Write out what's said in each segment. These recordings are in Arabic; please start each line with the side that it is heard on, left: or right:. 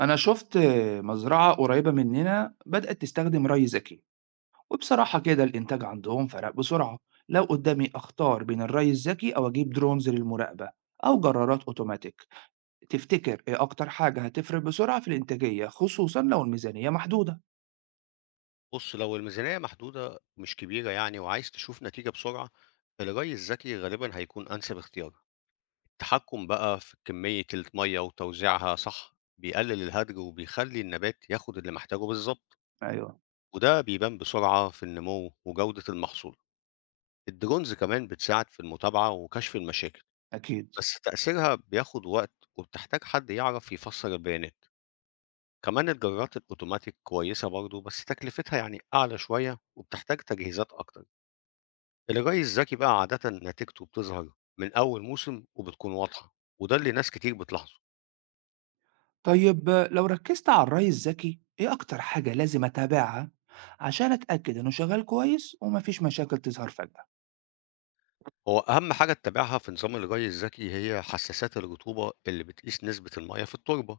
right: أنا شُفت مزرعة قريّبة مننا بدأت تستخدم ري ذكي، وبصراحة كده الإنتاج عندهم فرق بسرعة، لو قدامي أختار بين الري الذكي أو أجيب drones للمراقبة أو جرارات أوتوماتيك، تفتكر إيه أكتر حاجة هتفرق بسرعة في الإنتاجية خصوصًا لو الميزانية محدودة؟
left: بُص، لو الميزانية محدودة مش كبيرة يعني وعايز تشوف نتيجة بسرعة، الري الذكي غالبًا هيكون أنسب اختيار. التحكم بقى في كمية المَيّة وتوزيعها صح، بيقلل الهدر وبيخلي النبات ياخد اللي محتاجه بالضبط،
right: أيوه،
left: وده بيبان بسرعة في النمو وجودة المحصول. الدرونز كمان بتساعد في المتابعة وكشف المشاكل،
right: أكيد.
left: بس تأثيرها بياخد وقت وبتحتاج حد يعرف يفسر البيانات. كمان الجرارات الأوتوماتيك كويسة برضه، بس تكلفتها يعني أعلى شوية وبتحتاج تجهيزات أكتر. الغاء الذكي بقى عادة نتيجته بتظهر من أول موسم وبتكون واضحة، وده اللي ناس كتير بتلاحظه.
right: طيب لو ركزت على الري الذكي ايه اكتر حاجة لازم اتابعها عشان اتأكد انه شغال كويس ومفيش مشاكل تظهر فجأة.
left: هو أهم حاجة تتابعها في نظام الري الذكي هي حساسات الرطوبة اللي بتقيس نسبة المية في التربة،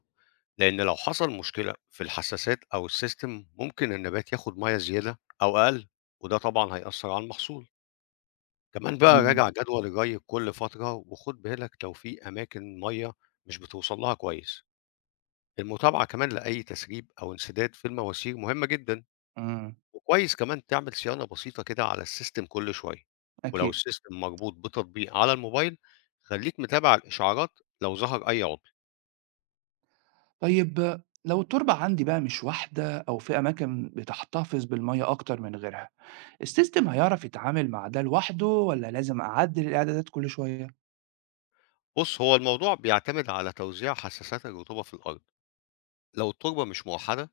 left: لأن لو حصل مشكلة في الحساسات أو السيستم ممكن النبات ياخد مية زيادة أو أقل، وده طبعا هيأثر على المحصول. كمان بقى
right: مم.
left: راجع جدول الري كل فترة وخد بالك لو في أماكن مية مش بتوصل لها كويس. المتابعة كمان لأي تسريب أو انسداد في المواسير مهمة جدا،
right: امم.
left: وكويس كمان تعمل صيانة بسيطة كده على السيستم كل شوية. ولو
right: اكيد.
left: السيستم مربوط بتطبيق على الموبايل، خليك متابع الإشعارات لو ظهر أي عطل.
right: طيب لو التربة عندي بقى مش واحدة أو في أماكن بتحتفظ بالمية أكتر من غيرها، السيستم هيعرف يتعامل مع ده لوحده ولا لازم أعدل الإعدادات كل شوية؟
left: بص، هو الموضوع بيعتمد على توزيع حساسات الرطوبة في الأرض. لو التربة مش موحدة،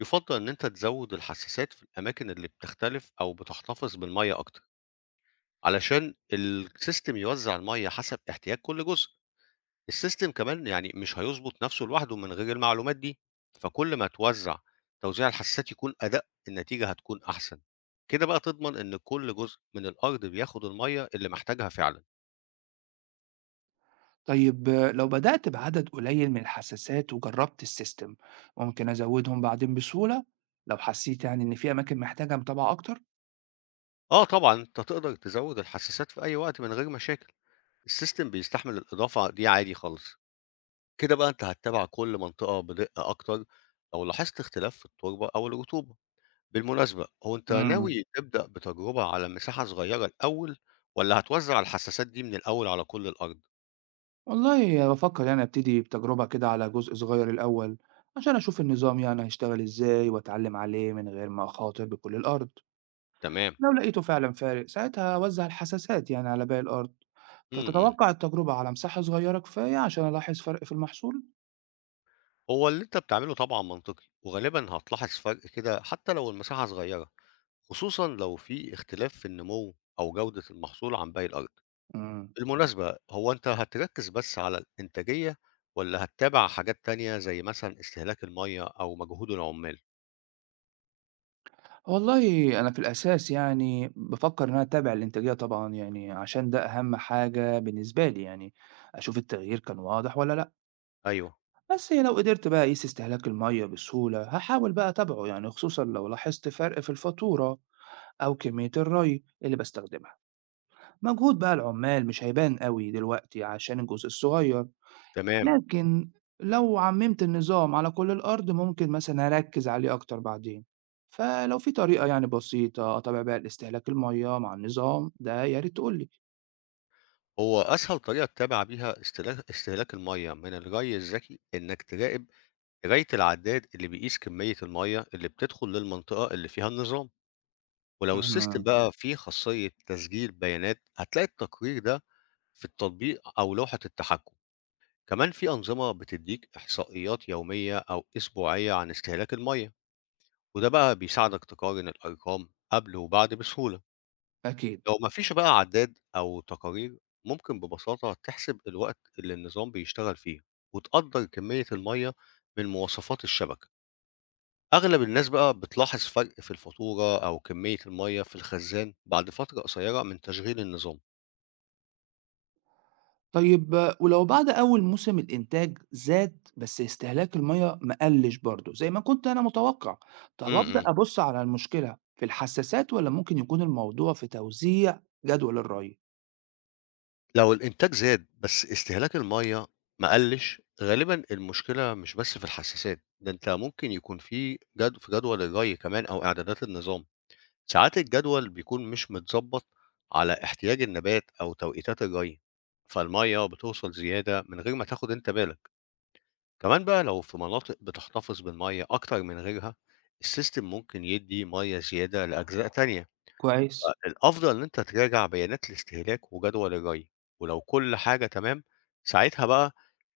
left: يفضل إن أنت تزود الحساسات في الأماكن اللي بتختلف أو بتحتفظ بالمية أكتر، علشان السيستم يوزع المية حسب احتياج كل جزء. السيستم كمان يعني مش هيظبط نفسه لوحده من غير المعلومات دي، فكل ما توزيع الحساسات يكون أدق، النتيجة هتكون أحسن. كده بقى تضمن إن كل جزء من الأرض بياخد المية اللي محتاجها فعلا.
right: طيب لو بدأت بعدد قليل من الحساسات وجربت السيستم، ممكن أزودهم بعدين بسهولة لو حسيت يعني إن في أماكن محتاجة متابعة أكتر؟
left: آه طبعا أنت تقدر تزود الحساسات في أي وقت من غير مشاكل، السيستم بيستحمل الإضافة دي عادي خالص. كده بقى أنت هتتابع كل منطقة بدقة أكتر لو لاحظت اختلاف في التربة أو الرطوبة. بالمناسبة، هو أنت
right: امم.
left: ناوي تبدأ بتجربة على مساحة صغيرة الأول، والّا هتوزّع الحساسات دي من الأول على كل الأرض؟
right: والله بفكر يعني أبتدي بتجربة كده على جزء صغير الأول عشان أشوف النظام يعني هيشتغل إزاي وأتعلم عليه من غير ما أخاطر بكل الأرض.
left: تمام،
right: لو لقيته فعلا فارق ساعتها أوزع الحساسات يعني على باقي الأرض.
left: إمم، إمم.
right: فتتوقع التجربة على مساحة صغيرة كفاية عشان ألاحظ فرق في المحصول؟
left: هو اللي أنت بتعمله طبعًا منطقي، وغالبًا هتلاحظ فرق كده حتى لو المساحة صغيرة، خصوصًا لو في اختلاف في النمو أو جودة المحصول عن باقي الأرض.
right: مم.
left: بالمناسبة، هو أنت هتركّز بس على الإنتاجية والّا هتتابع حاجات تانية زي مثلًا استهلاك المَيّة أو مجهود العمّال؟
right: والله أنا في الأساس يعني بفكر إن أنا أتابع الإنتاجية طبعا يعني عشان ده أهم حاجة بالنسبة لي يعني أشوف التغيير كان واضح ولا لأ.
left: أيوه،
right: بس لو قدرت بقى أقيس استهلاك المية بسهولة هحاول بقى أتابعه يعني خصوصا لو لاحظت فرق في الفاتورة أو كمية الري اللي بستخدمها. مجهود بقى العمال مش هيبان قوي دلوقتي عشان الجزء الصغير.
left: تمام.
right: لكن لو عممت النظام على كل الأرض ممكن مثلا أركز عليه أكتر بعدين، فلو في طريقة يعني بسيطة أتابع بقى الاستهلاك المياه مع النظام ده يا ريت تقولي.
left: هو أسهل طريقة تتابع بيها استهلاك المية من الري الذكي إنك تراقب قراية العداد اللي بيقيس كمية المية اللي بتدخل للمنطقة اللي فيها النظام. ولو السيستم
right: مهم.
left: بقى فيه خاصية تسجيل بيانات، هتلاقي التقرير ده في التطبيق أو لوحة التحكم. كمان في أنظمة بتديك إحصائيات يومية أو أسبوعية عن استهلاك المية، وده بقى بيساعدك تقارن الأرقام قبل وبعد بسهولة.
right: أكيد.
left: لو ما فيش بقى عداد أو تقارير، ممكن ببساطة تحسب الوقت اللي النظام بيشتغل فيه، وتقدر كمية المَيّة من مواصفات الشبكة. أغلب الناس بقى بتلاحظ فرق في الفاتورة أو كمية المَيّة في الخزان بعد فترة قصيرة من تشغيل النظام.
right: طيب آه، ولو بعد أول موسم الإنتاج زاد بس استهلاك المياه ما قلش برضه زي ما كنت أنا متوقع،
left: إمم،
right: طب أبدأ
left: إمم.
right: أبص على المشكلة في الحساسات ولا ممكن يكون الموضوع في توزيع جدول الري؟
left: لو الإنتاج زاد بس استهلاك المَيّة ما قلّش، غالبًا المشكلة مش بس في الحساسات، ده أنت ممكن يكون في جد في جدول الري كمان أو إعدادات النظام. ساعات الجدول بيكون مش متظبط على احتياج النبات أو توقيتات الري، فالمية بتوصل زيادة من غير ما تاخد انت بالك. كمان بقى لو في مناطق بتحتفظ بالمية أكتر من غيرها، السيستم ممكن يدي مية زيادة لأجزاء تانية.
right: كويس.
left: الأفضل إن أنت تراجع بيانات الاستهلاك وجدول الري، ولو كل حاجة تمام، ساعتها بقى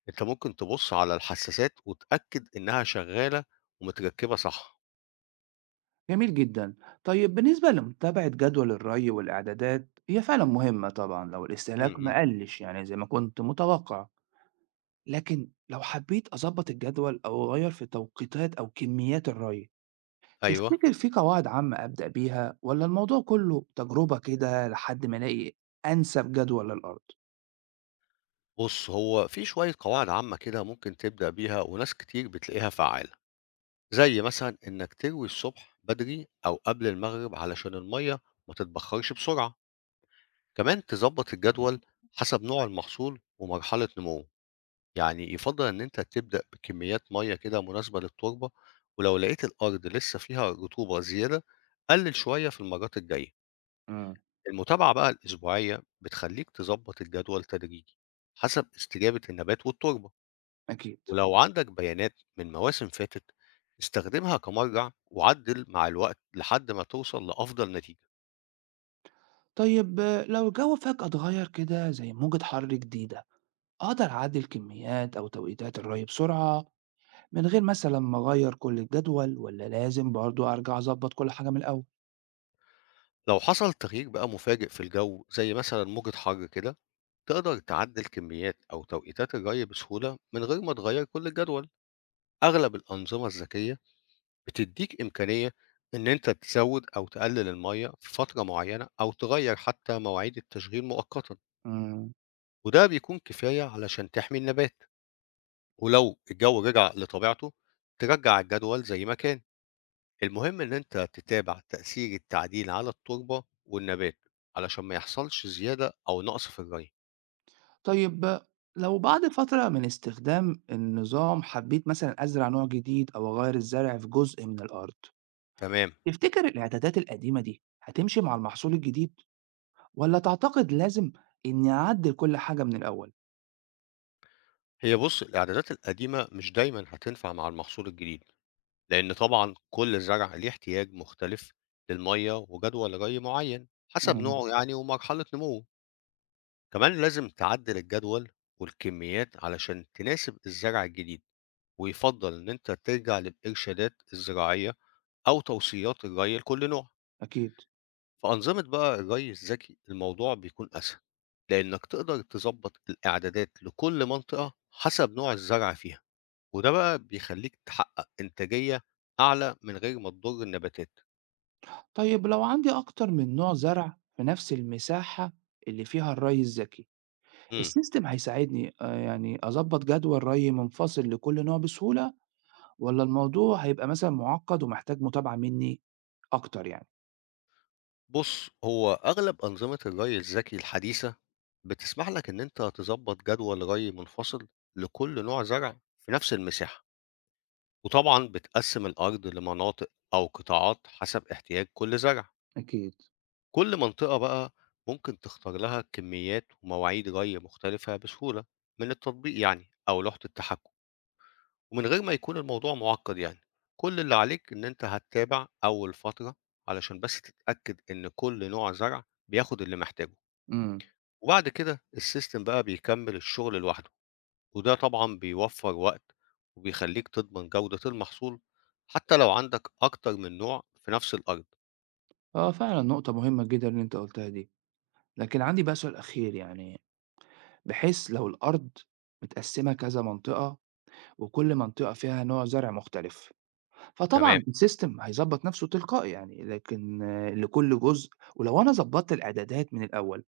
left: أنت ممكن تبص على الحساسات وتأكد إنها شغالة ومتركبة صح.
right: جميل جدًا. طيب بالنسبة لمتابعة جدول الري والإعدادات، هي فعلًا مهمة طبعًا لو
left: م-
right: الاستهلاك
left: م.
right: ما قلِّش يعني زي ما كنت متوقع، لكن لو حبيت أضبّط الجدول أو أغيّر في توقيتات أو كميات الري،
left: أيوه.
right: تفتكر في قواعد عامة أبدأ بيها والّا الموضوع كُلّه تجربة كده لحد ما ألاقي أنسب جدول للأرض؟
left: بُص، هو في شوية قواعد عامة كده ممكن تبدأ بيها وناس كتير بتلاقيها فعّالة، زي مثلًا إنك تروي الصبح بدري أو قبل المغرب علشان المَيّة ما تتبخرش بسرعة، كمان تضبّط الجدول حسب نوع المحصول ومرحلة نموه، يعني يفضّل إن أنت تبدأ بكميات مَيّة كده مناسبة للتربة، ولو لقيت الأرض لسه فيها رطوبة زيادة قلِّل شوية في المرات الجاية.
right: إمم.
left: المتابعة بقى الأسبوعية بتخلّيك تضبّط الجدول تدريجي حسب استجابة النبات والتربة.
right: أكيد.
left: ولو عندك بيانات من مواسم فاتت، استخدمها كمرجع وعدل مع الوقت لحد ما توصل لأفضل نتيجة.
right: طيب آه، لو الجو فجأة اتغيّر كده زي موجة حَر جديدة، أقدر أعدّل كميات أو توقيتات الري بسرعة من غير مثلًا ما أغيّر كل الجدول والّا لازم برضه أرجع أضبّط كل حاجة من الأول؟
left: لو حصل تغيير بقى مفاجئ في الجو زي مثلا موجة حر كده، تقدر تعدل كميات أو توقيتات الري بسهولة من غير ما تغير كل الجدول. أغلب الأنظمة الذكية بتديك إمكانية إن أنت تزود أو تقلل المية في فترة معينة أو تغير حتى مواعيد التشغيل مؤقتا،
right: إمم.
left: وده بيكون كفاية علشان تحمي النبات. ولو الجو رجع لطبيعته، ترجع الجدول زي ما كان. المهم ان انت تتابع تأثير التعديل على التربة والنبات، علشان ما يحصلش زيادة او نقص في الري.
right: طيب لو بعد فترة من استخدام النظام حبّيت مثلًا أزرع نوع جديد أو أغيّر الزرع في جزء من الأرض،
left: تمام.
right: تفتكر الإعدادات القديمة دي هتمشي مع المحصول الجديد والّا تعتقد لازم إنّي أعدّل كل حاجة من الأول؟
left: هي بص، الاعدادات القديمة مش دايما هتنفع مع المحصول الجديد، لان طبعا كل زرع ليه احتياج مختلف للمية وجدول ري معين حسب
right: إمم.
left: نوعه يعني ومرحلة نموه. كمان لازم تعدل الجدول والكميات علشان تناسب الزرع الجديد، ويفضل إن أنت ترجع للإرشادات الزراعية أو توصيات الري لكل نوع.
right: أكيد.
left: في أنظمة بقى الري الذكي الموضوع بيكون أسهل، لأنك تقدر تظبط الإعدادات لكل منطقة حسب نوع الزرع فيها، وده بقى بيخليك تحقق إنتاجية أعلى من غير ما تضر النباتات.
right: طيب لو عندي أكتر من نوع زرع في نفس المساحة اللي فيها الري الذكي،
left: مم.
right: السيستم هيساعدني يعني أضبّط جدول رَي منفصل لكل نوع بسهولة والّا الموضوع هيبقى مثلًا مُعقّد ومحتاج متابعة منّي أكتر يعني؟
left: بُص، هو أغلب أنظمة الري الذكي الحديثة بتسمح لك إن أنت تضبط جدول ري منفصل لكل نوع زرع في نفس المساحة، وطبعًا بتقسم الأرض لمناطق أو قطاعات حسب احتياج كل زرع،
right: أكيد.
left: كل منطقة بقى ممكن تختار لها كميات ومواعيد ري مختلفة بسهولة من التطبيق يعني أو لوحة التحكم، ومن غير ما يكون الموضوع معقد يعني، كل اللي عليك إن أنت هتتابع أول فترة علشان بس تتأكد إن كل نوع زرع بياخد اللي محتاجه.
right: إمم.
left: وبعد كده السيستم بقى بيكمل الشغل لوحده، وده طبعا بيوفر وقت وبيخليك تضمن جودة المحصول حتى لو عندك أكتر من نوع في نفس الأرض.
right: آه فعلًا نقطة مهمة جدًا اللي أنت قُلتها دي. لكن عندي بقى سؤال أخير يعني، بحيث لو الأرض متقسّمة كذا منطقة وكل منطقة فيها نوع زرع مختلف،
left: تمام.
right: فطبعًا السيستم هيضبّط نَفْسه تلقائي يعني، لكن آه، لكل جزء ولو أنا ضبّطت الإعدادات من الأول.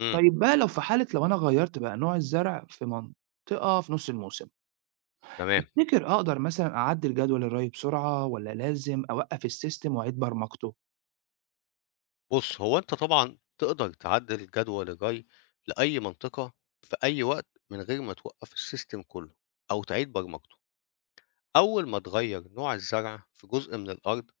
left: امم
right: طيب بقى لو في حالة لو أنا غيّرت بقى نوع الزرع في منطقة في نُص الموسم،
left: تمام.
right: تفتكر أقدر مثلًا أعدّل جدول الري بسرعة والّا لازم أوقّف السيستم وأعيد برمجته؟
left: بص، هو أنت طبعا تقدر تعدل الجدول الري لأي منطقة في أي وقت من غير ما توقف السيستم كله أو تعيد برمجته. أول ما تغير نوع الزرع في جزء من الأرض،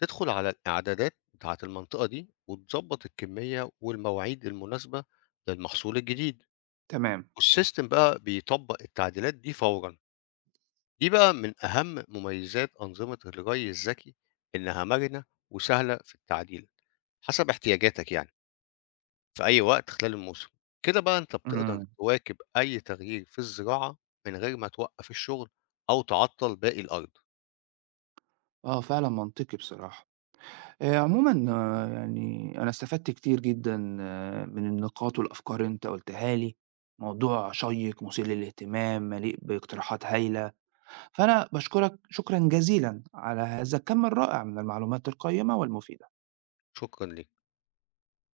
left: تدخل على الإعدادات بتاعة المنطقة دي وتظبط الكمية والمواعيد المناسبة للمحصول الجديد.
right: تمام.
left: والسيستم بقى بيطبّق التعديلات دي فورًا، دي بقى من أهم مميزات أنظمة الري الذكي، إنها مرنة وسهلة في التعديل، حسب احتياجاتك يعني، في أي وقت خلال الموسم. كده بقى أنت بتقدر
right: إمم.
left: تواكب أي تغيير في الزراعة من غير ما توقّف الشغل أو تعطّل باقي الأرض.
right: آه فعلًا منطقي بصراحة. عمومًا آه، يعني أنا استفدت كتير جدًا آه، من النقاط والأفكار اللي أنت قُلتها لي، موضوع شيّق، مُثير للاهتمام، مليء باقتراحات هايلة، فأنا باشكرك شكرًا جزيلًا على هذا الكم الرائع من المعلومات القيّمة والمفيدة.
left: شكرًا ليك.